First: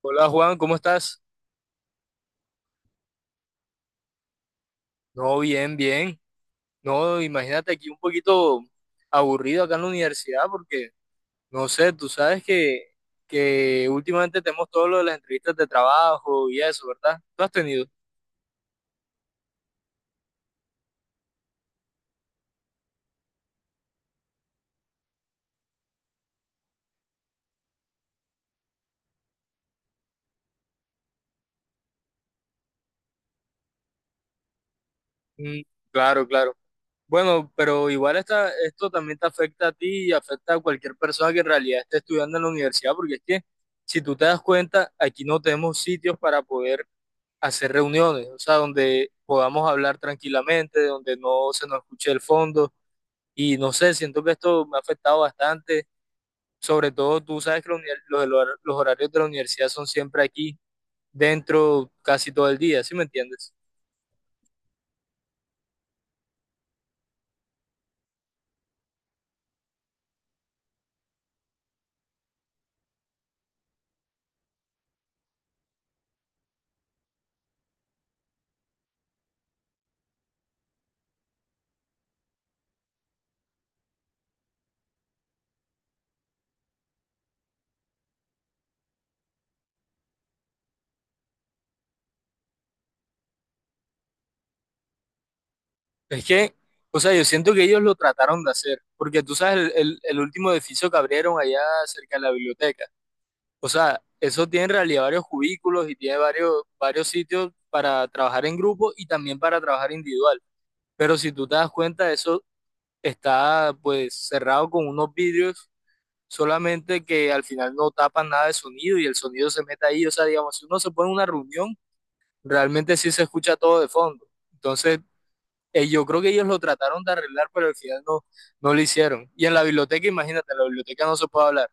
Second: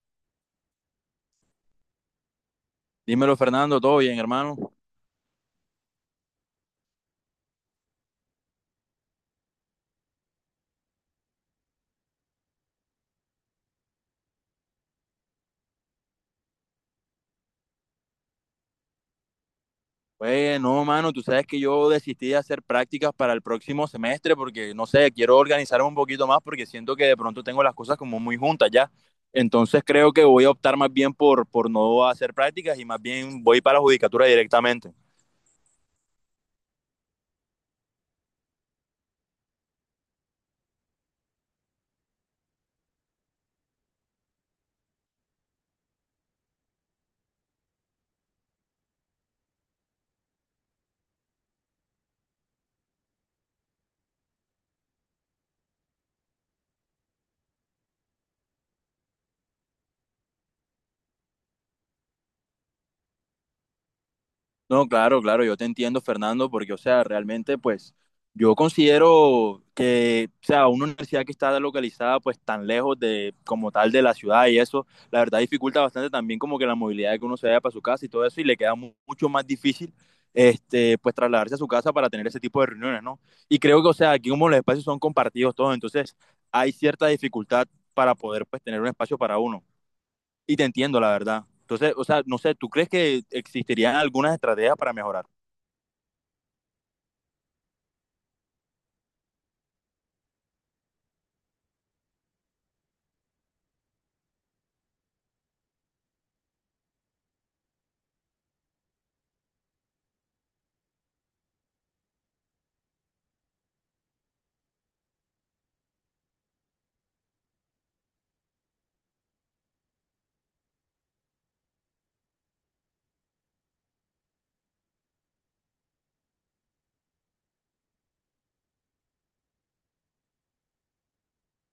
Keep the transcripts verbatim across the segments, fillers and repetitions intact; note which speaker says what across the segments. Speaker 1: Hola Juan, ¿cómo estás?
Speaker 2: Dímelo, Fernando, ¿todo bien, hermano?
Speaker 1: No, bien, bien. No, imagínate aquí un poquito aburrido acá en la universidad porque, no sé, tú sabes que, que últimamente tenemos todo lo de las entrevistas de trabajo y eso, ¿verdad? ¿Tú has tenido?
Speaker 2: Pues no, mano, tú sabes que yo desistí de hacer prácticas para el próximo semestre porque, no sé, quiero organizarme un poquito más porque siento que de pronto tengo las cosas como muy juntas ya. Entonces creo que voy a optar más bien por, por no hacer prácticas y más bien voy para la judicatura directamente.
Speaker 1: Mm, claro, claro. Bueno, pero igual esta, esto también te afecta a ti y afecta a cualquier persona que en realidad esté estudiando en la universidad porque es que, si tú te das cuenta, aquí no tenemos sitios para poder hacer reuniones, o sea, donde podamos hablar tranquilamente, donde no se nos escuche el fondo. Y no sé, siento que esto me ha afectado bastante. Sobre todo, tú sabes que los, los, los horarios de la universidad son siempre aquí, dentro casi todo el día, ¿sí me entiendes?
Speaker 2: No, claro, claro, yo te entiendo, Fernando, porque, o sea, realmente, pues, yo considero que, o sea, una universidad que está localizada, pues, tan lejos de, como tal, de la ciudad y eso, la verdad dificulta bastante también como que la movilidad de que uno se vaya para su casa y todo eso, y le queda mu- mucho más difícil, este, pues, trasladarse a su casa para tener ese tipo de reuniones, ¿no? Y creo que, o sea, aquí como los espacios son compartidos todos, entonces hay cierta dificultad para poder, pues, tener un espacio para uno. Y te entiendo, la verdad. Entonces, o sea, no sé, ¿tú crees que existirían algunas estrategias para mejorar?
Speaker 1: Es que, o sea, yo siento que ellos lo trataron de hacer, porque tú sabes, el, el, el último edificio que abrieron allá cerca de la biblioteca, o sea, eso tiene en realidad varios cubículos y tiene varios, varios sitios para trabajar en grupo y también para trabajar individual. Pero si tú te das cuenta, eso está pues cerrado con unos vidrios, solamente que al final no tapan nada de sonido y el sonido se mete ahí. O sea, digamos, si uno se pone en una reunión, realmente sí se escucha todo de fondo. Entonces, eh, yo creo que ellos lo trataron de arreglar, pero al final no, no lo hicieron. Y en la biblioteca, imagínate, en la biblioteca no se puede hablar.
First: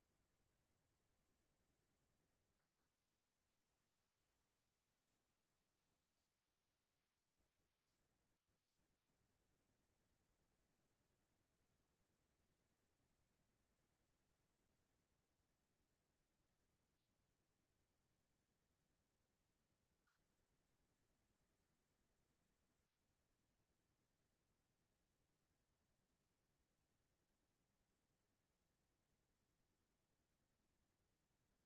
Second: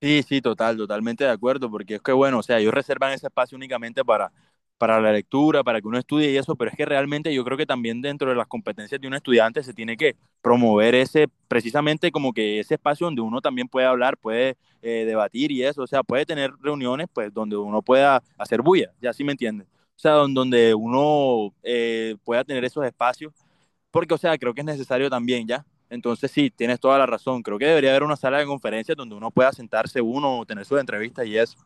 Speaker 2: Sí, sí, total, totalmente de acuerdo, porque es que bueno, o sea, ellos reservan ese espacio únicamente para, para la lectura, para que uno estudie y eso, pero es que realmente yo creo que también dentro de las competencias de un estudiante se tiene que promover ese, precisamente como que ese espacio donde uno también puede hablar, puede eh, debatir y eso, o sea, puede tener reuniones pues donde uno pueda hacer bulla, ya sí me entiendes, o sea, don- donde uno eh, pueda tener esos espacios porque, o sea, creo que es necesario también, ¿ya? Entonces, sí, tienes toda la razón. Creo que debería haber una sala de conferencias donde uno pueda sentarse uno o tener sus entrevistas y eso.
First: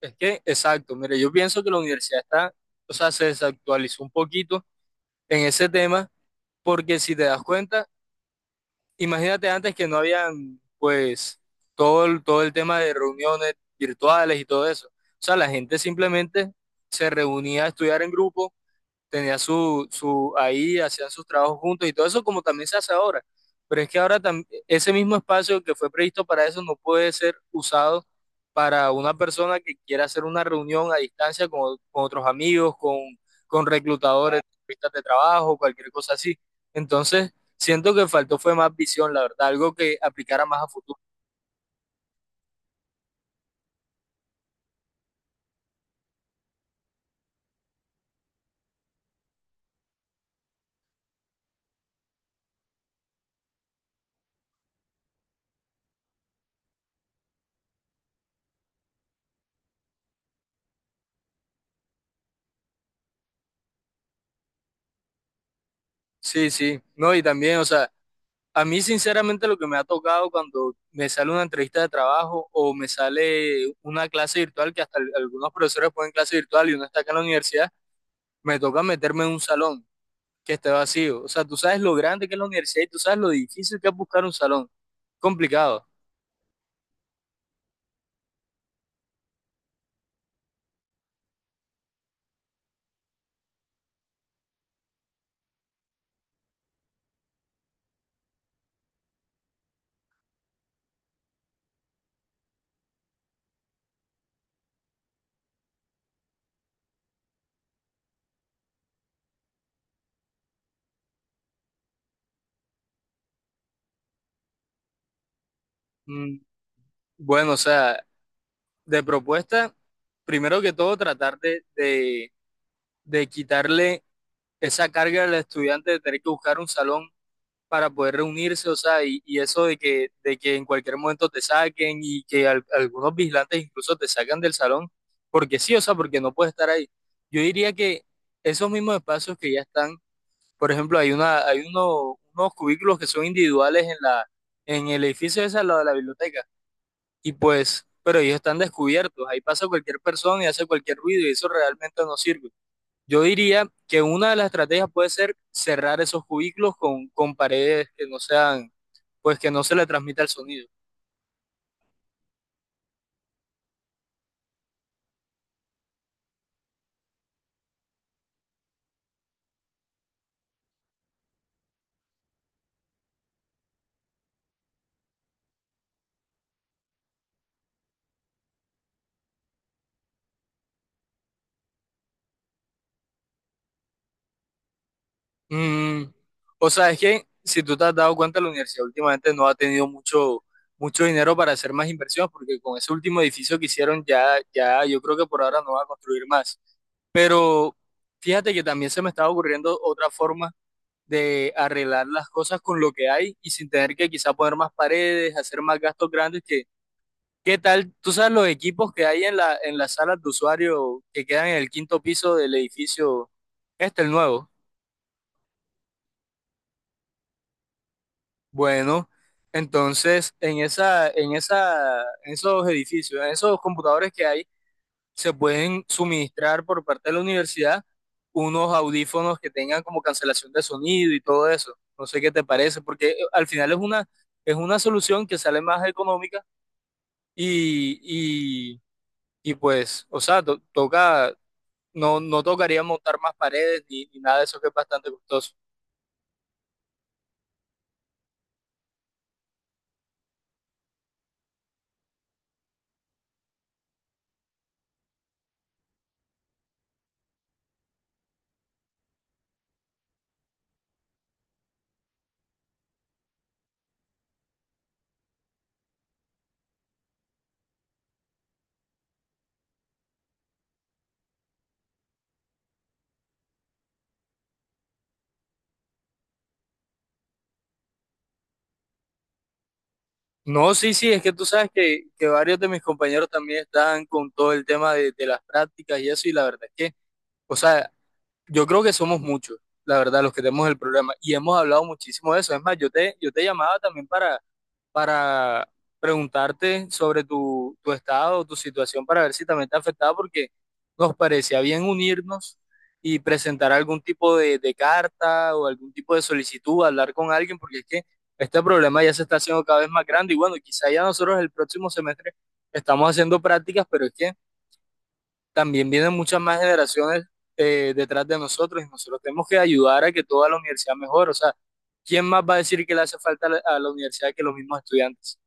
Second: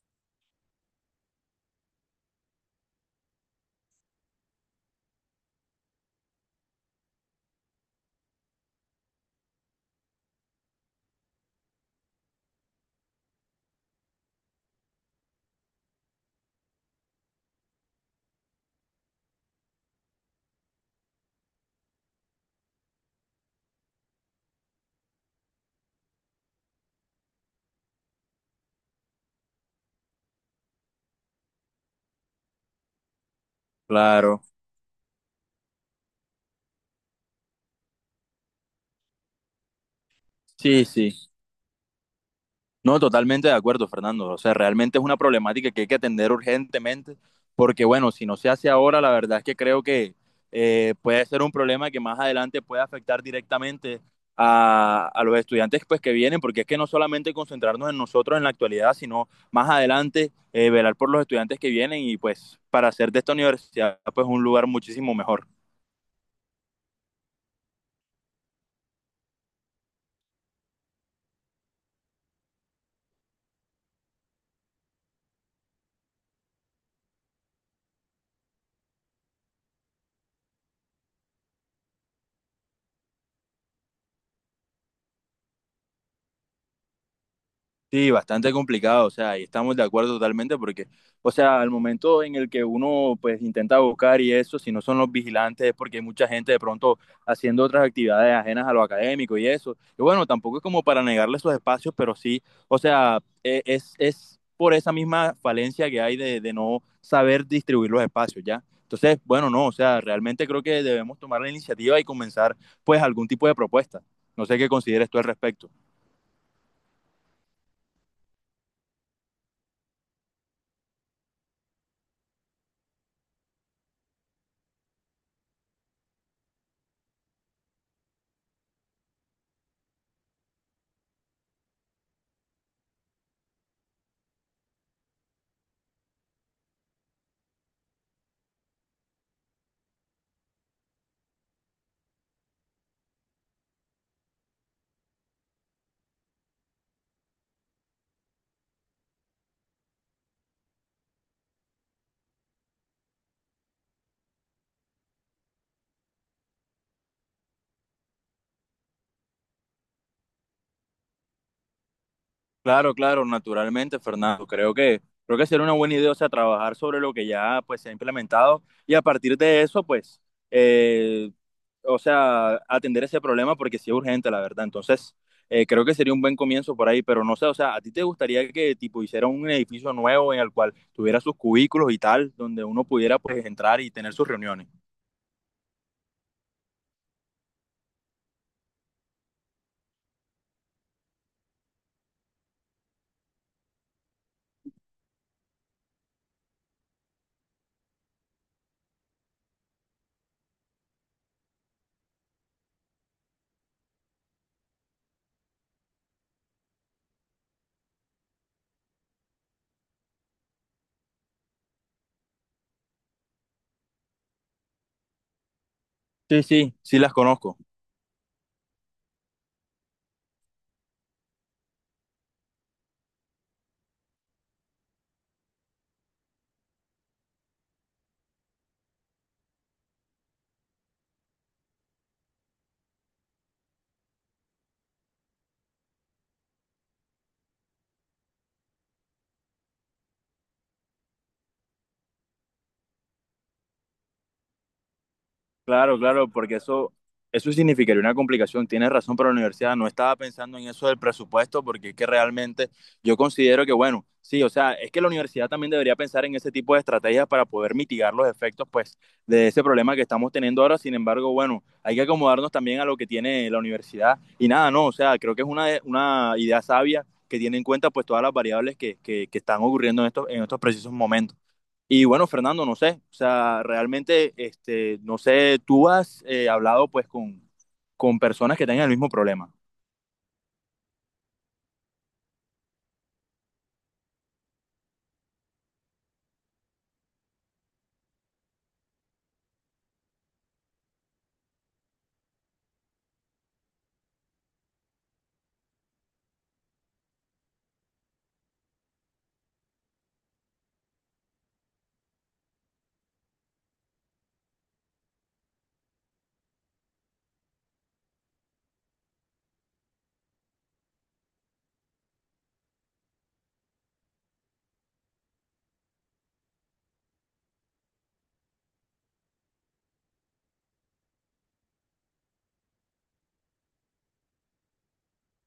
Speaker 1: Es que, exacto, mire, yo pienso que la universidad está, o sea, se desactualizó un poquito en ese tema, porque si te das cuenta, imagínate antes que no habían, pues, todo el, todo el tema de reuniones virtuales y todo eso. O sea, la gente simplemente se reunía a estudiar en grupo, tenía su, su, ahí hacían sus trabajos juntos y todo eso como también se hace ahora. Pero es que ahora tam- ese mismo espacio que fue previsto para eso no puede ser usado para una persona que quiera hacer una reunión a distancia con, con otros amigos, con, con reclutadores,
Speaker 2: Claro.
Speaker 1: entrevistas de trabajo, cualquier cosa así. Entonces, siento que faltó fue más visión, la verdad, algo que aplicara más a
Speaker 2: Sí,
Speaker 1: futuro.
Speaker 2: sí. No, totalmente de acuerdo, Fernando. O sea, realmente es una problemática que hay que atender urgentemente, porque bueno, si no se hace ahora, la verdad es que creo que eh, puede ser un problema que más adelante puede afectar directamente a, a los estudiantes pues, que vienen, porque es que no solamente concentrarnos en nosotros en la actualidad, sino más adelante eh, velar por los estudiantes que vienen y pues para hacer de esta universidad pues un lugar muchísimo mejor.
Speaker 1: Sí, sí, no, y también, o sea, a mí, sinceramente, lo que me ha tocado cuando me sale una entrevista de trabajo o me sale una clase virtual, que hasta al- algunos profesores ponen clase virtual y uno está acá en la universidad, me toca meterme en un salón que esté vacío. O sea, tú sabes lo grande que es la universidad y tú sabes lo difícil que es buscar un salón. Complicado.
Speaker 2: Sí, bastante complicado, o sea, y estamos de acuerdo totalmente porque, o sea, al momento en el que uno pues intenta buscar y eso, si no son los vigilantes es porque hay mucha gente de pronto haciendo otras actividades ajenas a lo académico y eso. Y bueno, tampoco es como para negarle esos espacios, pero sí, o sea, e- es, es por esa misma falencia que hay de, de no saber distribuir los espacios, ¿ya? Entonces, bueno, no, o sea, realmente creo que debemos tomar la iniciativa y comenzar pues algún tipo de propuesta. No sé qué consideres tú al respecto.
Speaker 1: Mm, bueno, o sea, de propuesta, primero que todo, tratar de, de, de quitarle esa carga al estudiante de tener que buscar un salón para poder reunirse, o sea, y, y eso de que, de que en cualquier momento te saquen y que al- algunos vigilantes incluso te sacan del salón, porque sí, o sea, porque no puedes estar ahí. Yo diría que esos mismos espacios que ya están, por ejemplo, hay una, hay uno- unos cubículos que son individuales en la, en el edificio ese al lado de la biblioteca, y pues, pero ellos están descubiertos, ahí pasa cualquier persona y hace cualquier ruido y eso realmente no sirve. Yo diría que una de las estrategias puede ser cerrar esos cubículos con, con paredes que no sean, pues que no se le transmita el sonido.
Speaker 2: Claro, claro, naturalmente, Fernando. Creo que creo que sería una buena idea, o sea, trabajar sobre lo que ya pues se ha implementado y a partir de eso, pues, eh, o sea, atender ese problema porque sí es urgente, la verdad. Entonces, eh, creo que sería un buen comienzo por ahí, pero no sé, o sea, ¿a ti te gustaría que tipo hiciera un edificio nuevo en el cual tuviera sus cubículos y tal, donde uno pudiera pues entrar y tener sus reuniones?
Speaker 1: Mm, o sea, es que si tú te has dado cuenta, la universidad últimamente no ha tenido mucho, mucho dinero para hacer más inversiones, porque con ese último edificio que hicieron ya, ya yo creo que por ahora no va a construir más. Pero fíjate que también se me estaba ocurriendo otra forma de arreglar las cosas con lo que hay y sin tener que quizá poner más paredes, hacer más gastos grandes que... ¿Qué tal? ¿Tú sabes los equipos que hay en la, en las salas de usuario que quedan en el quinto piso del edificio? Este, el nuevo.
Speaker 2: Sí, sí, sí las conozco.
Speaker 1: Bueno, entonces en esa, en esa, en esos edificios, en esos computadores que hay, se pueden suministrar por parte de la universidad unos audífonos que tengan como cancelación de sonido y todo eso. No sé qué te parece, porque eh, al final es una, es una solución que sale más económica y, y, y pues, o sea, to- toca, no, no tocaría montar más paredes ni, ni nada de eso que es bastante costoso.
Speaker 2: Claro, claro, porque eso, eso significaría una complicación. Tienes razón, pero la universidad no estaba pensando en eso del presupuesto, porque es que realmente yo considero que, bueno, sí, o sea, es que la universidad también debería pensar en ese tipo de estrategias para poder mitigar los efectos, pues, de ese problema que estamos teniendo ahora. Sin embargo, bueno, hay que acomodarnos también a lo que tiene la universidad. Y nada, no, o sea, creo que es una, una idea sabia que tiene en cuenta, pues, todas las variables que, que, que están ocurriendo en estos, en estos precisos momentos. Y bueno, Fernando, no sé, o sea, realmente, este, no sé, tú has eh, hablado pues con, con personas que tengan el mismo problema.
Speaker 1: No, sí, sí, es que tú sabes que, que varios de mis compañeros también están con todo el tema de, de las prácticas y eso, y la verdad es que, o sea, yo creo que somos muchos, la verdad, los que tenemos el problema, y hemos hablado muchísimo de eso. Es más, yo te, yo te llamaba también para preguntarte sobre tu, tu estado, tu situación, para ver si también te afectaba, porque nos parecía bien unirnos y presentar algún tipo de, de carta o algún tipo de solicitud, hablar con alguien, porque es que este problema ya se está haciendo cada vez más grande y bueno, quizá ya nosotros el próximo semestre estamos haciendo prácticas, pero es que también vienen muchas más generaciones, eh, detrás de nosotros y nosotros tenemos que ayudar a que toda la universidad mejore, o sea, ¿quién más va a decir que le hace falta a la a la universidad que los mismos estudiantes?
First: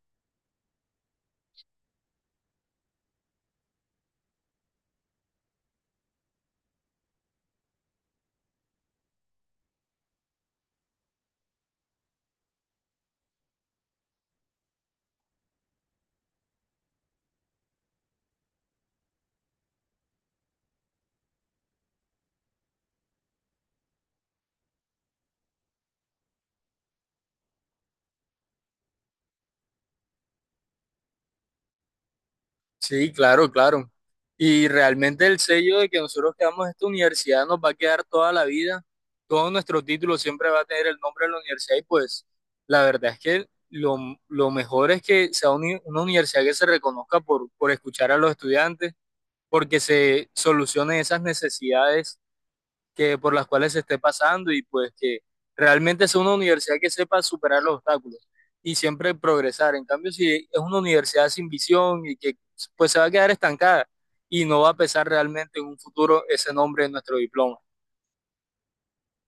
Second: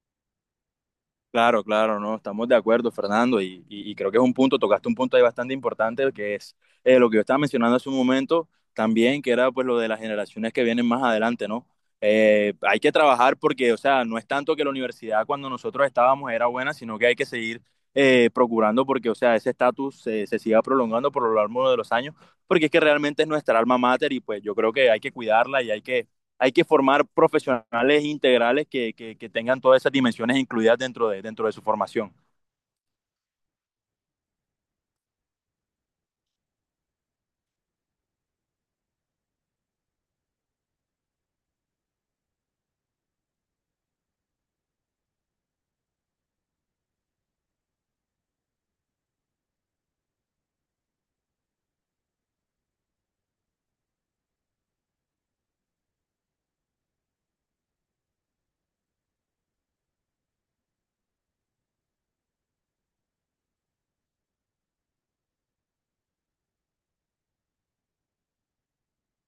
Speaker 2: Claro, claro, no, estamos de acuerdo, Fernando, y, y- y creo que es un punto, tocaste un punto ahí bastante importante, que es eh, lo que yo estaba mencionando hace un momento también, que era pues lo de las generaciones que vienen más adelante, ¿no? Eh, hay que trabajar porque, o sea, no es tanto que la universidad cuando nosotros estábamos era buena, sino que hay que seguir eh, procurando porque, o sea, ese estatus eh, se siga prolongando por lo largo de los años, porque es que realmente es nuestra alma mater y pues yo creo que hay que cuidarla y hay que hay que formar profesionales integrales que, que- que tengan todas esas dimensiones incluidas dentro de, dentro de su formación.
Speaker 1: Sí, claro, claro. Y realmente el sello de que nosotros quedamos en esta universidad nos va a quedar toda la vida. Todo nuestro título siempre va a tener el nombre de la universidad y pues la verdad es que lo, lo mejor es que sea uni- una universidad que se reconozca por, por escuchar a los estudiantes, porque se solucionen esas necesidades que por las cuales se esté pasando y pues que realmente sea una universidad que sepa superar los obstáculos y siempre progresar. En cambio, si es una universidad sin visión y que pues se va a quedar estancada y no va a pesar realmente en un futuro ese nombre en nuestro diploma.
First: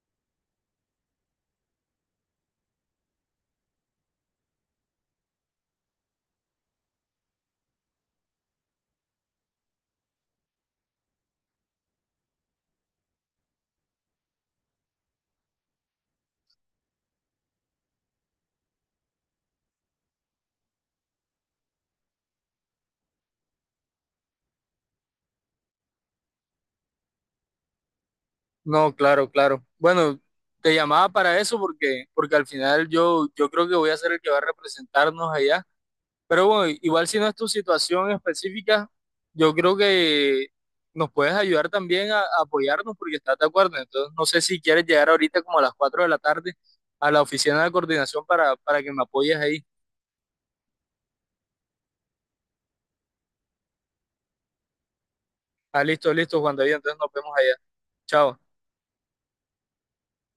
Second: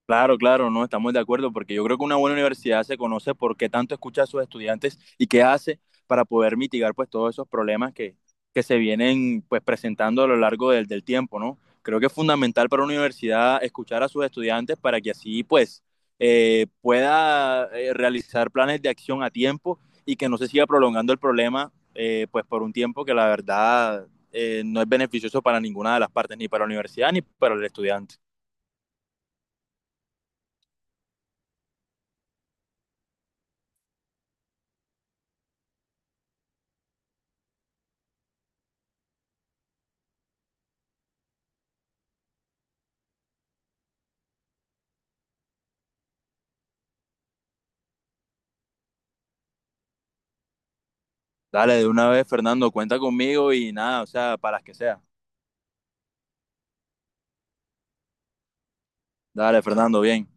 Speaker 2: Claro, claro, no estamos de acuerdo porque yo creo que una buena universidad se conoce por qué tanto escucha a sus estudiantes y qué hace para poder mitigar pues todos esos problemas que, que se vienen pues presentando a lo largo del, del tiempo, ¿no? Creo que es fundamental para una universidad escuchar a sus estudiantes para que así pues eh, pueda eh, realizar planes de acción a tiempo y que no se siga prolongando el problema eh, pues por un tiempo que la verdad eh, no es beneficioso para ninguna de las partes, ni para la universidad ni para el estudiante.
Speaker 1: No, claro, claro. Bueno, te llamaba para eso porque, porque al final yo, yo creo que voy a ser el que va a representarnos allá. Pero bueno, igual si no es tu situación específica, yo creo que nos puedes ayudar también a, a apoyarnos porque estás de acuerdo. Entonces, no sé si quieres llegar ahorita como a las cuatro de la tarde a la oficina de coordinación para, para que me apoyes ahí.
Speaker 2: Dale, de una vez, Fernando, cuenta conmigo y nada, o sea, para las que sea.
Speaker 1: Ah, listo, listo, Juan David. Entonces nos vemos allá. Chao.
Speaker 2: Dale, Fernando, bien.